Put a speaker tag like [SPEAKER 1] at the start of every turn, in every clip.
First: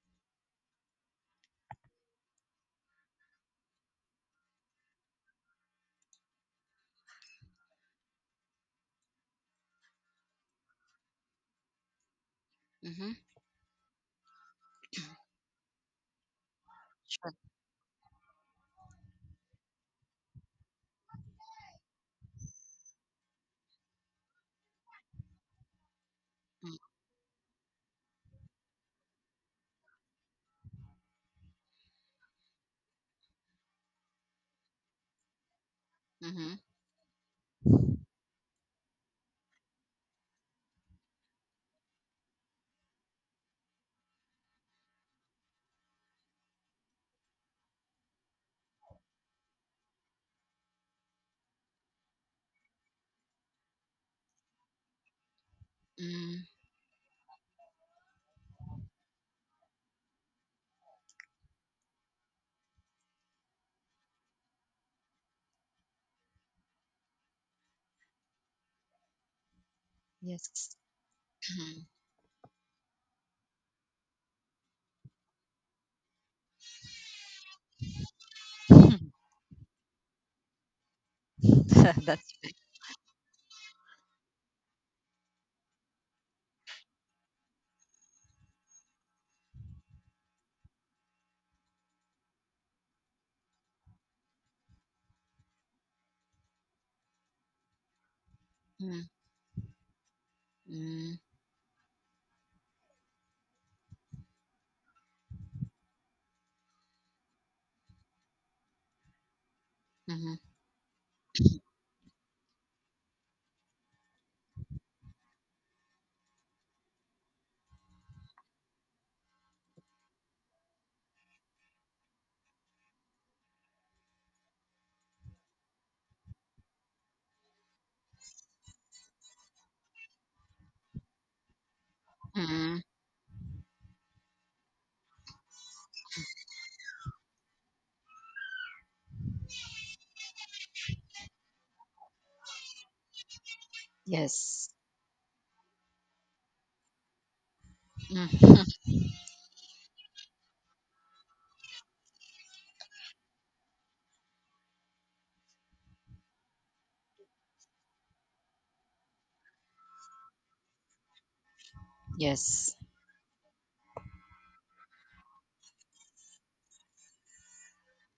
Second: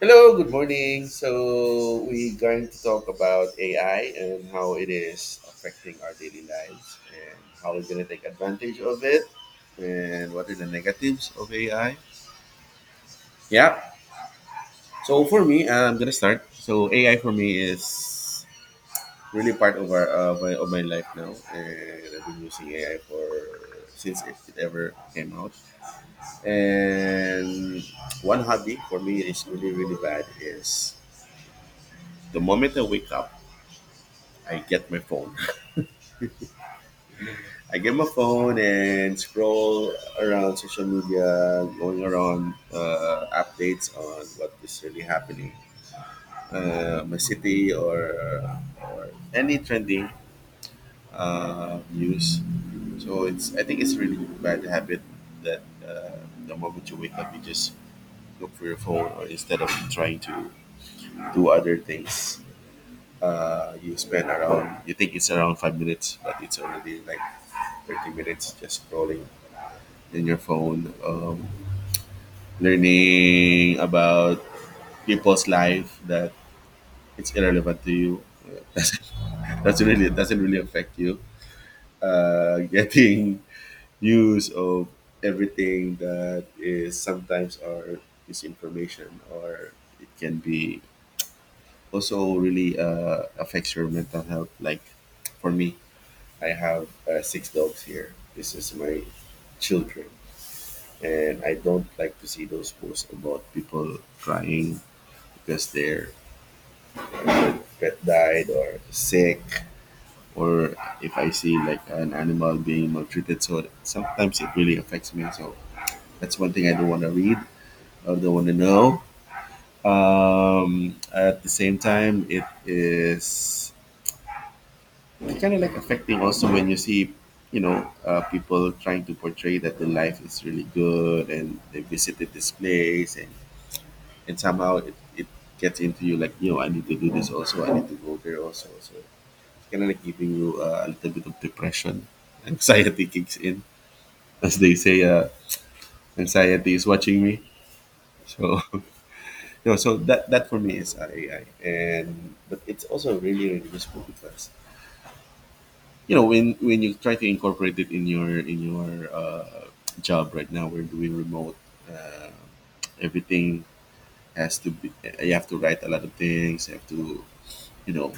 [SPEAKER 1] Hello, good morning. So, we're going to talk about AI and how it is affecting our daily lives and how we're going to take advantage of it and what are the negatives of AI.
[SPEAKER 2] Mhm.
[SPEAKER 1] Yeah. So, for me, I'm going to start. So, AI for
[SPEAKER 2] Sure.
[SPEAKER 1] me is really part of, of my life now. And I've been using AI for since it ever came out.
[SPEAKER 2] Mm.
[SPEAKER 1] And one hobby for me is really, really bad is the moment I wake up I get my phone.
[SPEAKER 2] Mhm.
[SPEAKER 1] I get my phone and scroll around social media, going around updates on what is really happening, my city, or any trending news. So it's I think it's really bad habit that
[SPEAKER 2] Mm.
[SPEAKER 1] the moment you wake up, you just look for your phone, or instead of trying to do other things. You spend around you think it's around 5 minutes, but it's already like 30 minutes just scrolling in your
[SPEAKER 2] Yes.
[SPEAKER 1] phone,
[SPEAKER 2] Mhm.
[SPEAKER 1] learning about people's life that it's irrelevant to you. that's, that's really doesn't really affect you,
[SPEAKER 2] That's
[SPEAKER 1] getting news of everything that is sometimes, or misinformation, or it can be also really affects your mental health. Like for me, I have six dogs here. This is my
[SPEAKER 2] Mm,
[SPEAKER 1] children,
[SPEAKER 2] mm,
[SPEAKER 1] and I don't like to see those posts about people crying because their pet died or sick,
[SPEAKER 2] mhm,
[SPEAKER 1] or if I see like an animal being maltreated. So sometimes it really affects me. So that's one thing I don't want to read. I don't want to know. At the same time, it's kind of like affecting also when you see, you know, people trying to portray that the life is really good and they visited this
[SPEAKER 2] mm.
[SPEAKER 1] place, and somehow it gets into you like, you know, I need to do this also, I need to go there also. So it's kind of like giving you a little bit of depression. Anxiety kicks in. As
[SPEAKER 2] Yes.
[SPEAKER 1] they say, anxiety is watching me. So,
[SPEAKER 2] Mm.
[SPEAKER 1] no, so that for me is but it's also really, really useful because you know when you try to incorporate it in your job. Right now we're doing remote uh,
[SPEAKER 2] Yes.
[SPEAKER 1] everything has to be you have to write a lot of things, you have to you know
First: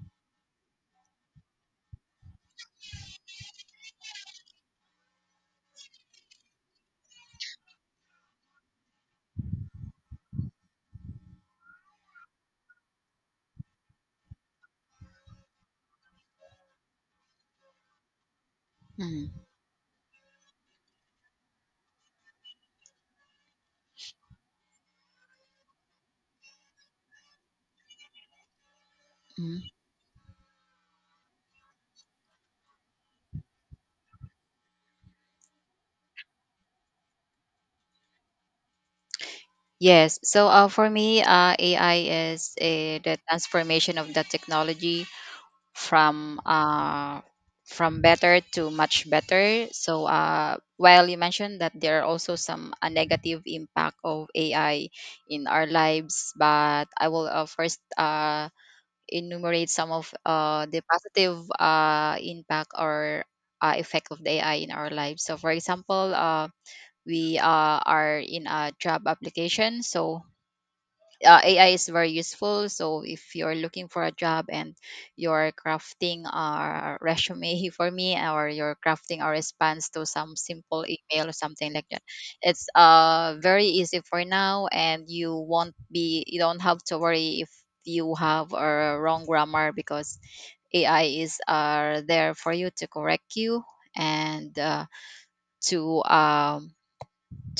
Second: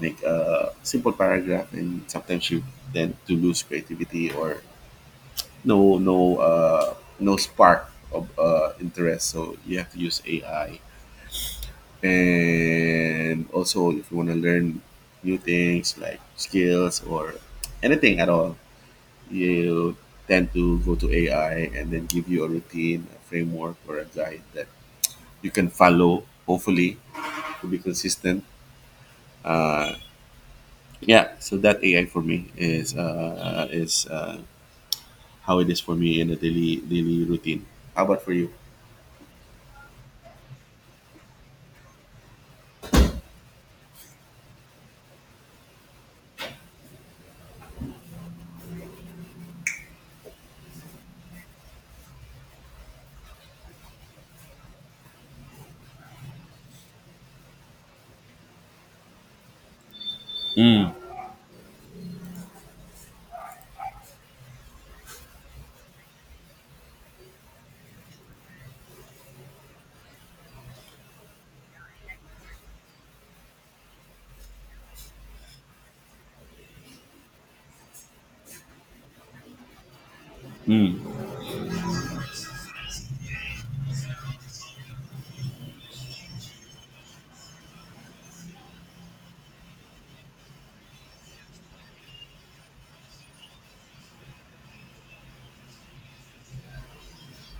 [SPEAKER 1] make a simple paragraph, and sometimes you tend to lose creativity, or no no uh, no spark of interest, so you have to use ai. And also if you want to learn new things like skills or anything at all,
[SPEAKER 2] Mm,
[SPEAKER 1] you tend to go to AI and then give you a routine, a framework, or a guide that you can follow, hopefully, to be consistent.
[SPEAKER 2] mm.
[SPEAKER 1] Yeah, so that AI for me is how it is for me in a daily routine. How about for you?
[SPEAKER 2] Yes. So, for me, AI is the transformation of the technology from uh, from better to much better. So, while you mentioned that there are also some a negative impact of AI in our lives, but I will first enumerate some of the positive impact or effect of the AI in our lives. So, for example, we are in a job application, so AI is very useful. So if you're looking for a job and you're crafting a resume for me, or you're crafting a response to some simple email or something like that, it's very easy for now, and you won't be you don't have to worry if you have a wrong grammar because AI is there for you to correct you, and to um,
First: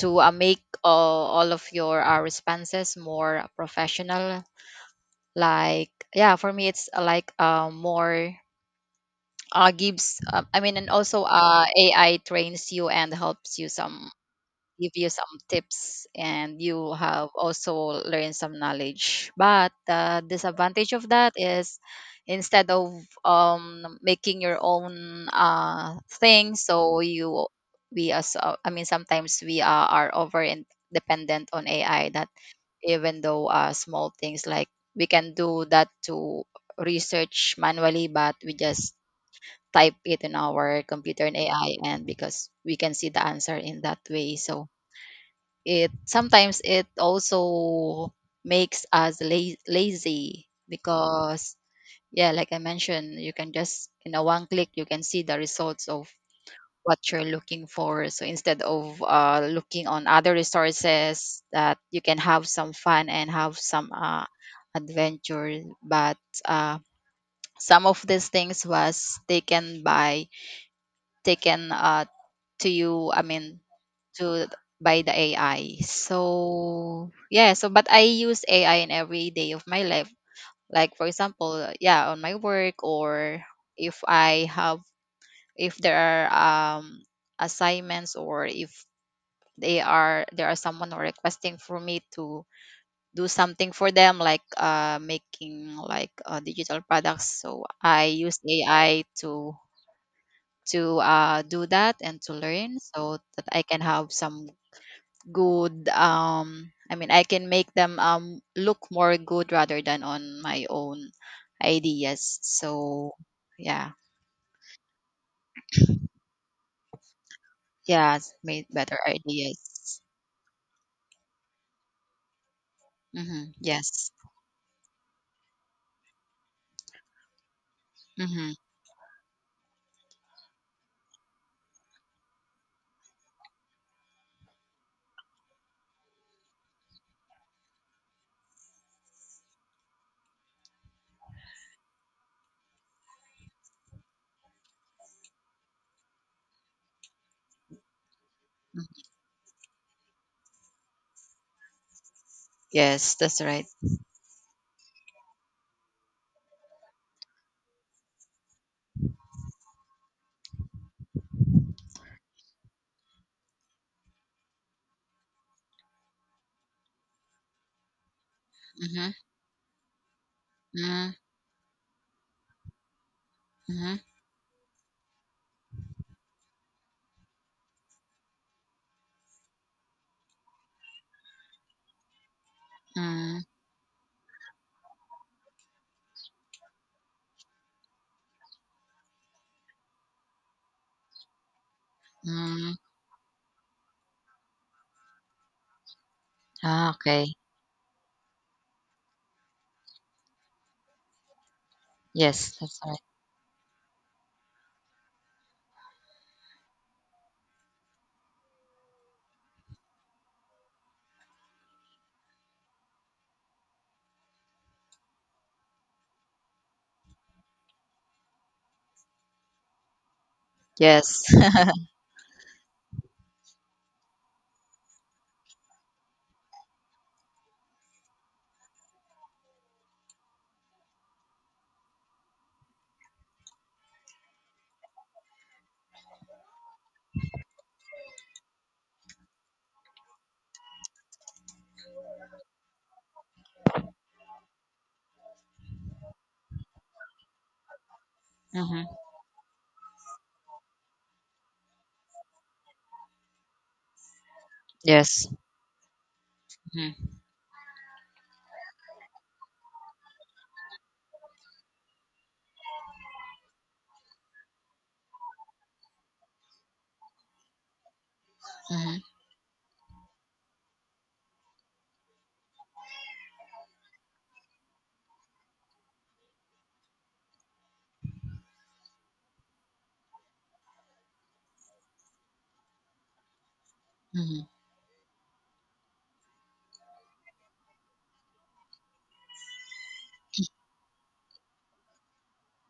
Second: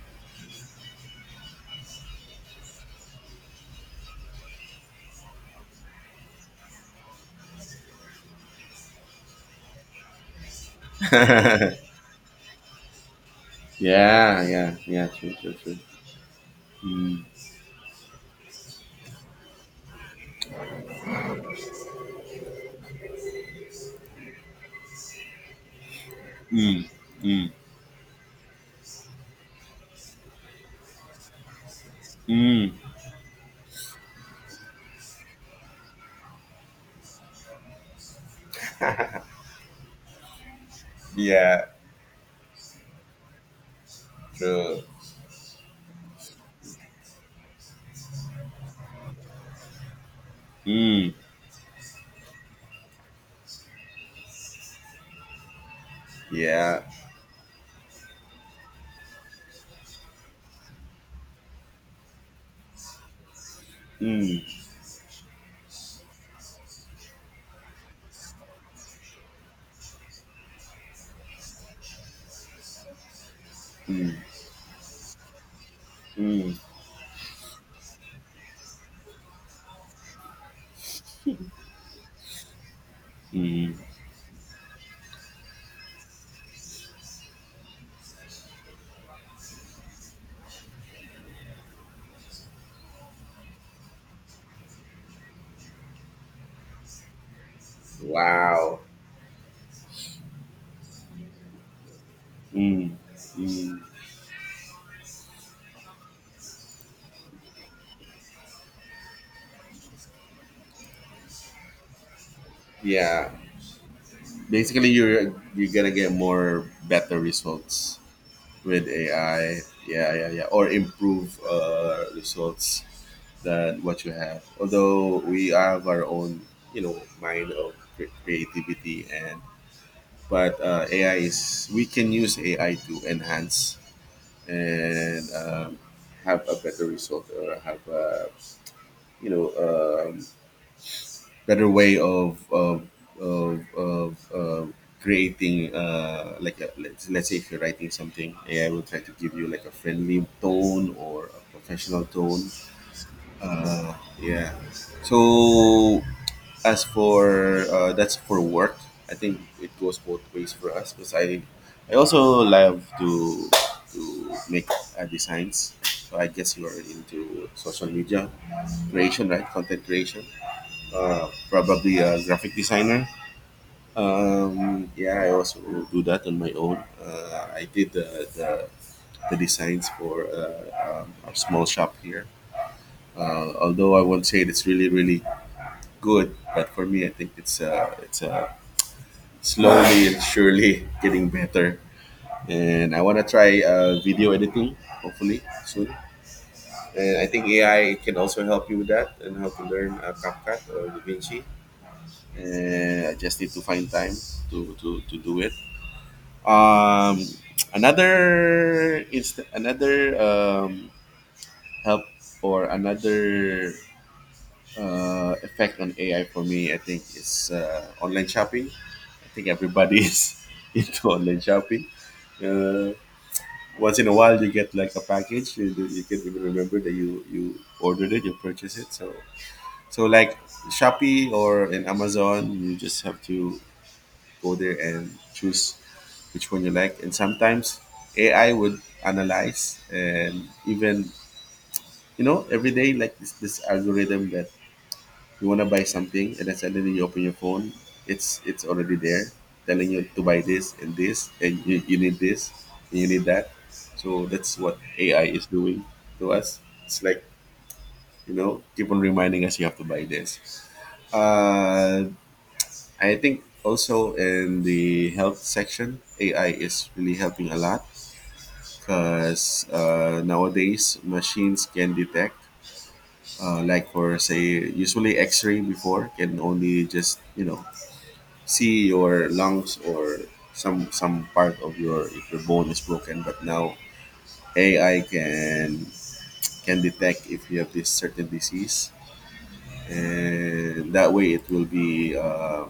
[SPEAKER 2] to make all of your responses more professional. Like, yeah, for me it's like, more, gives, I mean, and also AI trains you and helps you some,
[SPEAKER 1] Yeah, yeah,
[SPEAKER 2] give
[SPEAKER 1] yeah,
[SPEAKER 2] you some
[SPEAKER 1] true, true, true.
[SPEAKER 2] tips, and you
[SPEAKER 1] Mm,
[SPEAKER 2] have also learned some knowledge. But the disadvantage of that is, instead of making your own thing,
[SPEAKER 1] mm,
[SPEAKER 2] so you
[SPEAKER 1] mm,
[SPEAKER 2] we, as, I mean, sometimes we are over and dependent on AI, that
[SPEAKER 1] mm.
[SPEAKER 2] even though small things, like, we can do that to research manually, but we just type it in our computer and
[SPEAKER 1] Yeah,
[SPEAKER 2] AI, and because we can see the answer in that way. So
[SPEAKER 1] true.
[SPEAKER 2] it sometimes it also makes us lazy
[SPEAKER 1] Mm,
[SPEAKER 2] because, yeah, like I mentioned, you can just in a one click you can see the results of
[SPEAKER 1] yeah.
[SPEAKER 2] what you're looking for. So instead of looking on other resources that you can have some fun and have some
[SPEAKER 1] Mm,
[SPEAKER 2] adventure, but uh, some of these things was taken, to you. I mean, to, by the AI.
[SPEAKER 1] mm.
[SPEAKER 2] So, yeah, so but I use AI in every day of my life. Like, for example, yeah, on my work, or if I have if there are um assignments, or if they are there are someone who are requesting for me to do something for them, like making, like, digital products, so I use
[SPEAKER 1] Wow.
[SPEAKER 2] AI to do that and to learn,
[SPEAKER 1] Mm,
[SPEAKER 2] so that I can
[SPEAKER 1] mm.
[SPEAKER 2] have some good, I mean, I can make them, look more good rather than on my own ideas. So
[SPEAKER 1] Yeah.
[SPEAKER 2] yeah,
[SPEAKER 1] Basically you're gonna get more better results
[SPEAKER 2] yeah, made
[SPEAKER 1] with
[SPEAKER 2] better
[SPEAKER 1] AI.
[SPEAKER 2] ideas.
[SPEAKER 1] Yeah, yeah, yeah. Or improve results
[SPEAKER 2] Hmm.
[SPEAKER 1] than what
[SPEAKER 2] Yes.
[SPEAKER 1] you have. Although we have our own, you know, mind of
[SPEAKER 2] Hmm.
[SPEAKER 1] creativity, and but AI is we can use AI to enhance and have a better result, or have a you know better way of of, of uh, creating like a, let's say if you're writing something, ai will try to give you like a friendly tone or a professional tone.
[SPEAKER 2] Yes, that's right.
[SPEAKER 1] uh, yeah. So as for that's for work. I think it goes both ways for us because I also love to make designs. So I guess you are into social media creation, right? Content creation,
[SPEAKER 2] Hmm.
[SPEAKER 1] probably a graphic designer.
[SPEAKER 2] Mhm.
[SPEAKER 1] Yeah, I also do that on my own. I did the designs for our small shop here.
[SPEAKER 2] Mm.
[SPEAKER 1] Although I won't say it's really really good, but for me, I think it's slowly and surely getting better.
[SPEAKER 2] Mm.
[SPEAKER 1] And I want to try video editing hopefully soon.
[SPEAKER 2] Ah,
[SPEAKER 1] And I
[SPEAKER 2] okay.
[SPEAKER 1] think AI can also help you with that and how to learn CapCut or DaVinci.
[SPEAKER 2] Yes, that's right.
[SPEAKER 1] I just need to find time to do it. Um, another inst- another help or another effect on AI for me, I think, is online shopping. I think everybody is into
[SPEAKER 2] Yes.
[SPEAKER 1] online shopping. Uh, Once in a while, you get like a package. You can even remember that you ordered it, you purchased it. So so like Shopee or in Amazon, you just have to go there and choose which one you like. And sometimes AI would analyze and even you know every day like this algorithm that you want to buy something, and then suddenly you open your phone, it's
[SPEAKER 2] Mhm.
[SPEAKER 1] already there telling you to buy this and this, and you need this and you need that. So that's what AI
[SPEAKER 2] Yes.
[SPEAKER 1] is doing to us. It's
[SPEAKER 2] Mhm.
[SPEAKER 1] like you know keep on reminding us you have to buy this. Uh, I think also in the health section, AI is really helping a lot
[SPEAKER 2] Mhm.
[SPEAKER 1] because nowadays machines can detect, like for say, usually X-ray before can only just you know see your lungs or some part of your if your bone is broken, but now
[SPEAKER 2] Mhm.
[SPEAKER 1] AI can detect if you have this certain disease, and that way it will be.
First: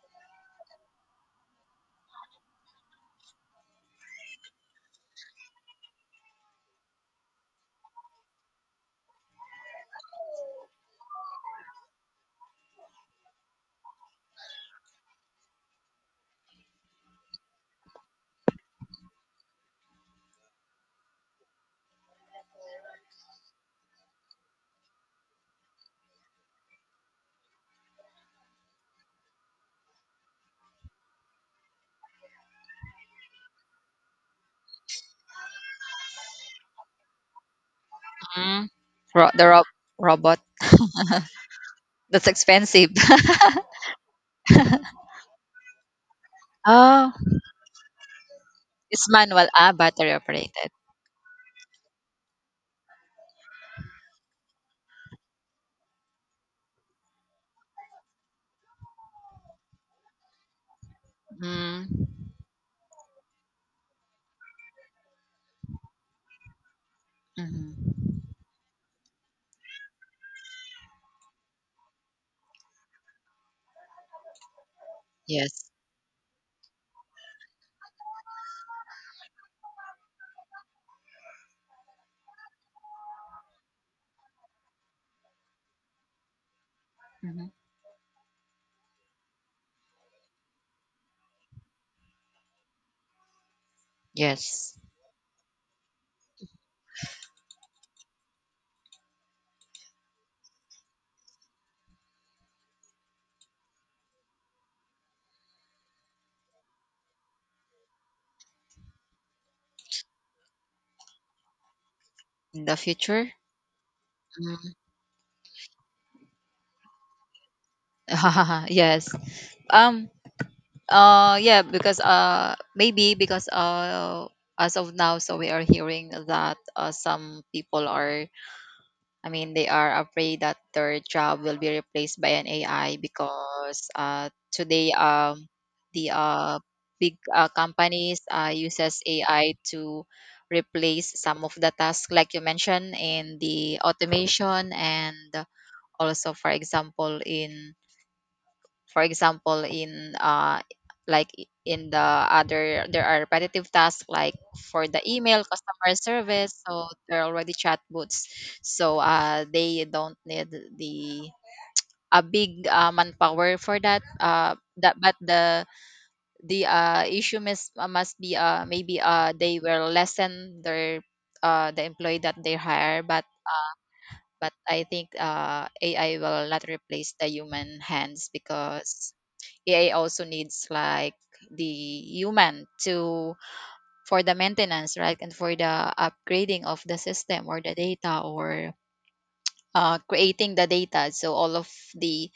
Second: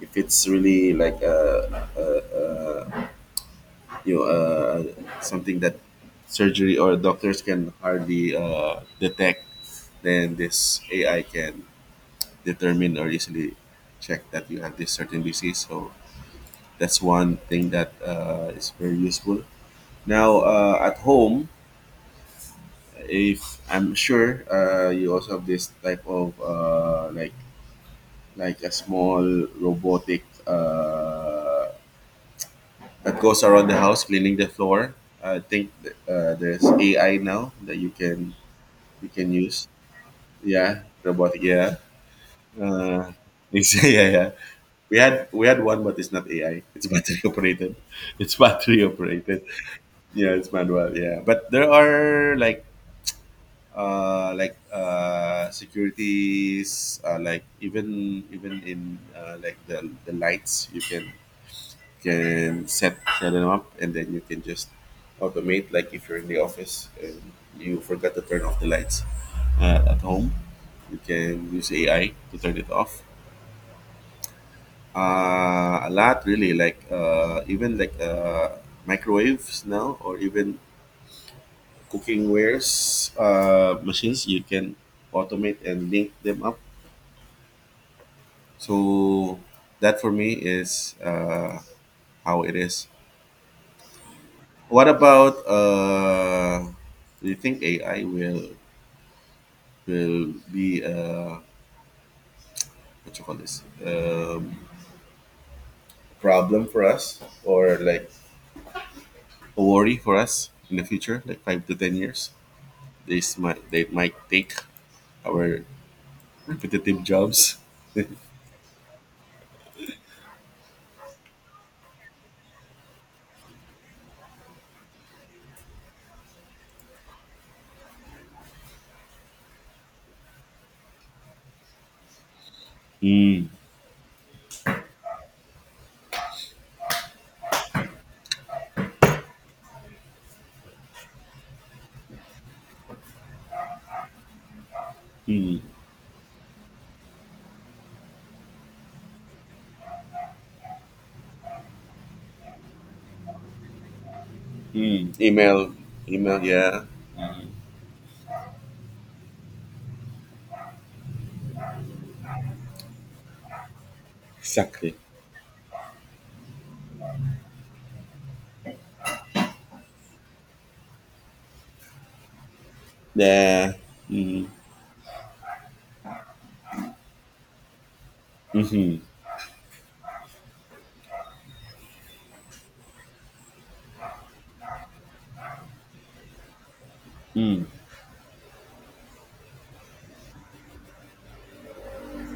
[SPEAKER 1] If it's really like a, you know, something that surgery or doctors can hardly detect, then this AI can determine or easily check that you have this certain disease. So that's one thing that is very useful. Now at home, if I'm sure you also have this type of like a small robotic. That goes around the house cleaning the floor. I think there's AI now that
[SPEAKER 2] Mm.
[SPEAKER 1] you
[SPEAKER 2] Ro
[SPEAKER 1] can
[SPEAKER 2] the rob
[SPEAKER 1] use.
[SPEAKER 2] robot.
[SPEAKER 1] Yeah, robotic. Yeah,
[SPEAKER 2] That's expensive.
[SPEAKER 1] uh, it's, yeah, yeah, yeah. We had one, but it's not AI. It's
[SPEAKER 2] Oh,
[SPEAKER 1] battery operated. It's battery
[SPEAKER 2] it's
[SPEAKER 1] operated.
[SPEAKER 2] manual. Ah, battery
[SPEAKER 1] Yeah, it's
[SPEAKER 2] operated.
[SPEAKER 1] manual. Yeah, but there are like securities, like even in like the lights you can
[SPEAKER 2] Mm.
[SPEAKER 1] set them up, and then you can just automate, like if you're in the office and you forgot
[SPEAKER 2] Mhm.
[SPEAKER 1] to turn off the lights at home, you can use ai to turn it off.
[SPEAKER 2] Yes.
[SPEAKER 1] A lot really, like even like microwaves now, or even cooking wares machines you can automate and link them up.
[SPEAKER 2] Mhm.
[SPEAKER 1] So that for me is how it is.
[SPEAKER 2] Yes.
[SPEAKER 1] What about do you think AI will be what you call this problem for us, or like a worry for us in the future, like 5 to 10 years?
[SPEAKER 2] In the future?
[SPEAKER 1] This might they might take
[SPEAKER 2] Mm.
[SPEAKER 1] our repetitive jobs.
[SPEAKER 2] Yes. Um, yeah, because maybe because, as of now, so we are hearing that some people are I mean, they are afraid that their job will be replaced by an AI
[SPEAKER 1] Mm,
[SPEAKER 2] because today, the big companies uses AI to replace some of the tasks, like you mentioned, in the automation, and
[SPEAKER 1] mm,
[SPEAKER 2] also, for example, in in the other, there are repetitive tasks like for the
[SPEAKER 1] mm.
[SPEAKER 2] email
[SPEAKER 1] Email,
[SPEAKER 2] customer
[SPEAKER 1] email,
[SPEAKER 2] service.
[SPEAKER 1] yeah,
[SPEAKER 2] So they're already chatbots. So, they don't need the a big manpower for that. Uh,
[SPEAKER 1] exactly.
[SPEAKER 2] that but the the uh, issue must, must be, maybe they will lessen their, the employee that they hire, but
[SPEAKER 1] Yeah. Mm,
[SPEAKER 2] but I think AI will not replace the human hands,
[SPEAKER 1] mm-hmm, mm
[SPEAKER 2] because AI also needs, like, the human to, for the maintenance, right? And for the upgrading of the system or
[SPEAKER 1] hmm.
[SPEAKER 2] the data, or creating the data. So all of the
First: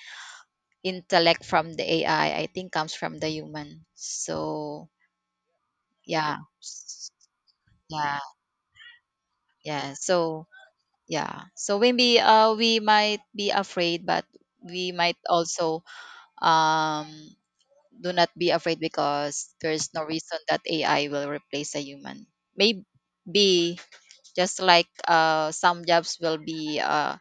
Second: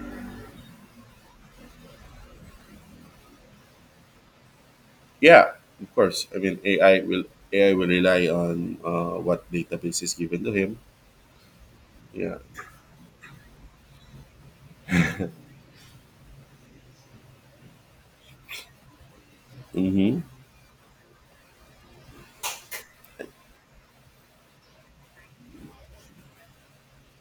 [SPEAKER 2] intellect from the AI, I think, comes from the human. So
[SPEAKER 1] Yeah, of course.
[SPEAKER 2] yeah,
[SPEAKER 1] I mean, AI will AI will
[SPEAKER 2] yeah,
[SPEAKER 1] rely on what
[SPEAKER 2] yeah.
[SPEAKER 1] database is given
[SPEAKER 2] So,
[SPEAKER 1] to him.
[SPEAKER 2] yeah, so maybe
[SPEAKER 1] Yeah.
[SPEAKER 2] we might be afraid, but we might also, um do not be afraid, because there's no
[SPEAKER 1] Mm-hmm.
[SPEAKER 2] reason that AI will replace a human. Maybe, just like, some jobs will be,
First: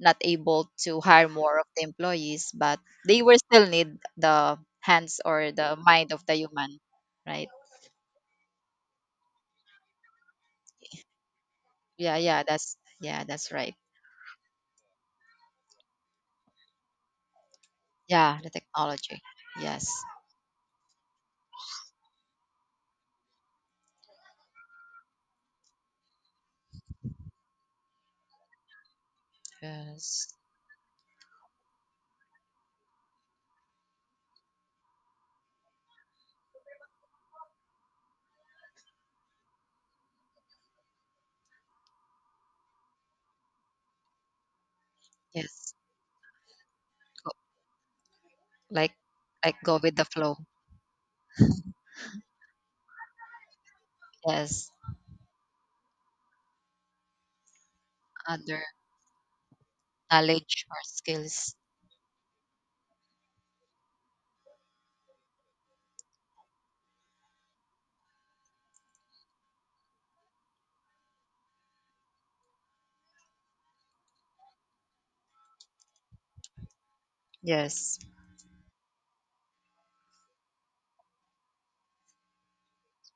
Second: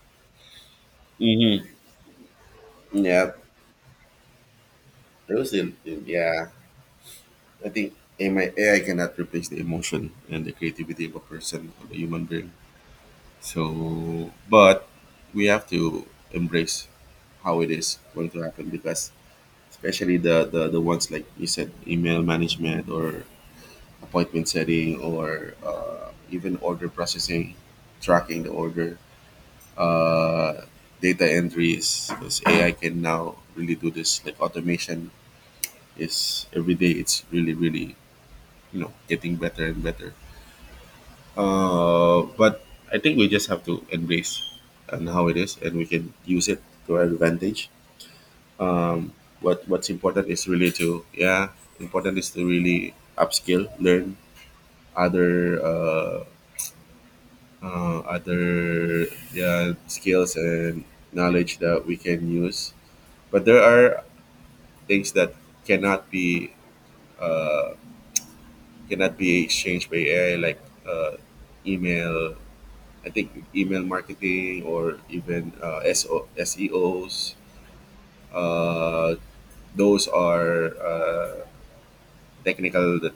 [SPEAKER 2] not able to hire more of
[SPEAKER 1] Mm-hmm.
[SPEAKER 2] the employees, but they
[SPEAKER 1] Yeah.
[SPEAKER 2] will still need the hands or
[SPEAKER 1] Those
[SPEAKER 2] the mind of the
[SPEAKER 1] yeah.
[SPEAKER 2] human, right?
[SPEAKER 1] I think AI cannot replace the emotion and the creativity of a person of a
[SPEAKER 2] Yeah,
[SPEAKER 1] human brain.
[SPEAKER 2] yeah, that's right.
[SPEAKER 1] So, but we have to embrace how it is going
[SPEAKER 2] Yeah,
[SPEAKER 1] to
[SPEAKER 2] the
[SPEAKER 1] happen, because
[SPEAKER 2] technology. Yes,
[SPEAKER 1] especially the ones like you said, email management or appointment setting, or even order processing, tracking the order,
[SPEAKER 2] yes,
[SPEAKER 1] uh, data entries, because AI can now really do this. Like automation is every day, it's really, really, you know, getting better and better. But I think we just have to embrace and how it is,
[SPEAKER 2] yes.
[SPEAKER 1] and we can use it to our
[SPEAKER 2] Go,
[SPEAKER 1] advantage.
[SPEAKER 2] like,
[SPEAKER 1] Um,
[SPEAKER 2] go
[SPEAKER 1] What's
[SPEAKER 2] with the
[SPEAKER 1] important
[SPEAKER 2] flow.
[SPEAKER 1] is really to yeah, important is to really upskill, learn
[SPEAKER 2] Yes,
[SPEAKER 1] other uh,
[SPEAKER 2] other
[SPEAKER 1] other yeah, skills
[SPEAKER 2] knowledge or
[SPEAKER 1] and
[SPEAKER 2] skills.
[SPEAKER 1] knowledge that we can use. But there are things that cannot be uh, exchanged by AI, like uh, email. I think email marketing, or even SEO's.
[SPEAKER 2] Yes.
[SPEAKER 1] Uh, those are technical that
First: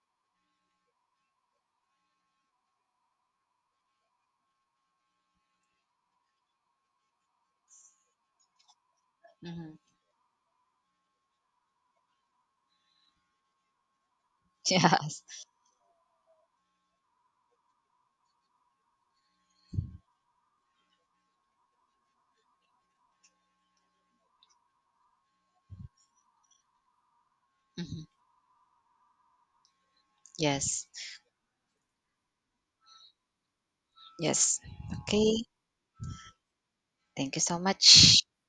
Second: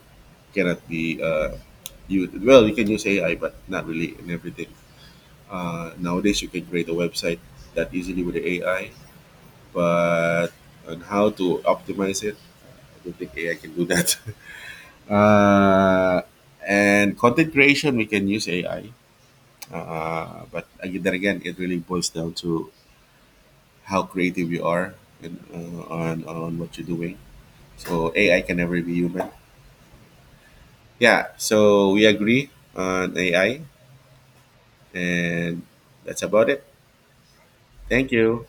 [SPEAKER 1] cannot be you well you can use AI but not really in everything. Nowadays you can create a website that easily with the AI,
[SPEAKER 2] Mhm.
[SPEAKER 1] but on how to optimize it, I don't think AI can do that.
[SPEAKER 2] Yes.
[SPEAKER 1] uh, and content creation, we can use AI, but again, then again, it really boils down to how creative you are and on what you're doing. So
[SPEAKER 2] Hmm.
[SPEAKER 1] AI can never be human.
[SPEAKER 2] Yes.
[SPEAKER 1] Yeah. So we agree on AI,
[SPEAKER 2] Yes. Okay.
[SPEAKER 1] and that's about it.
[SPEAKER 2] Thank you so
[SPEAKER 1] Thank
[SPEAKER 2] much.
[SPEAKER 1] you.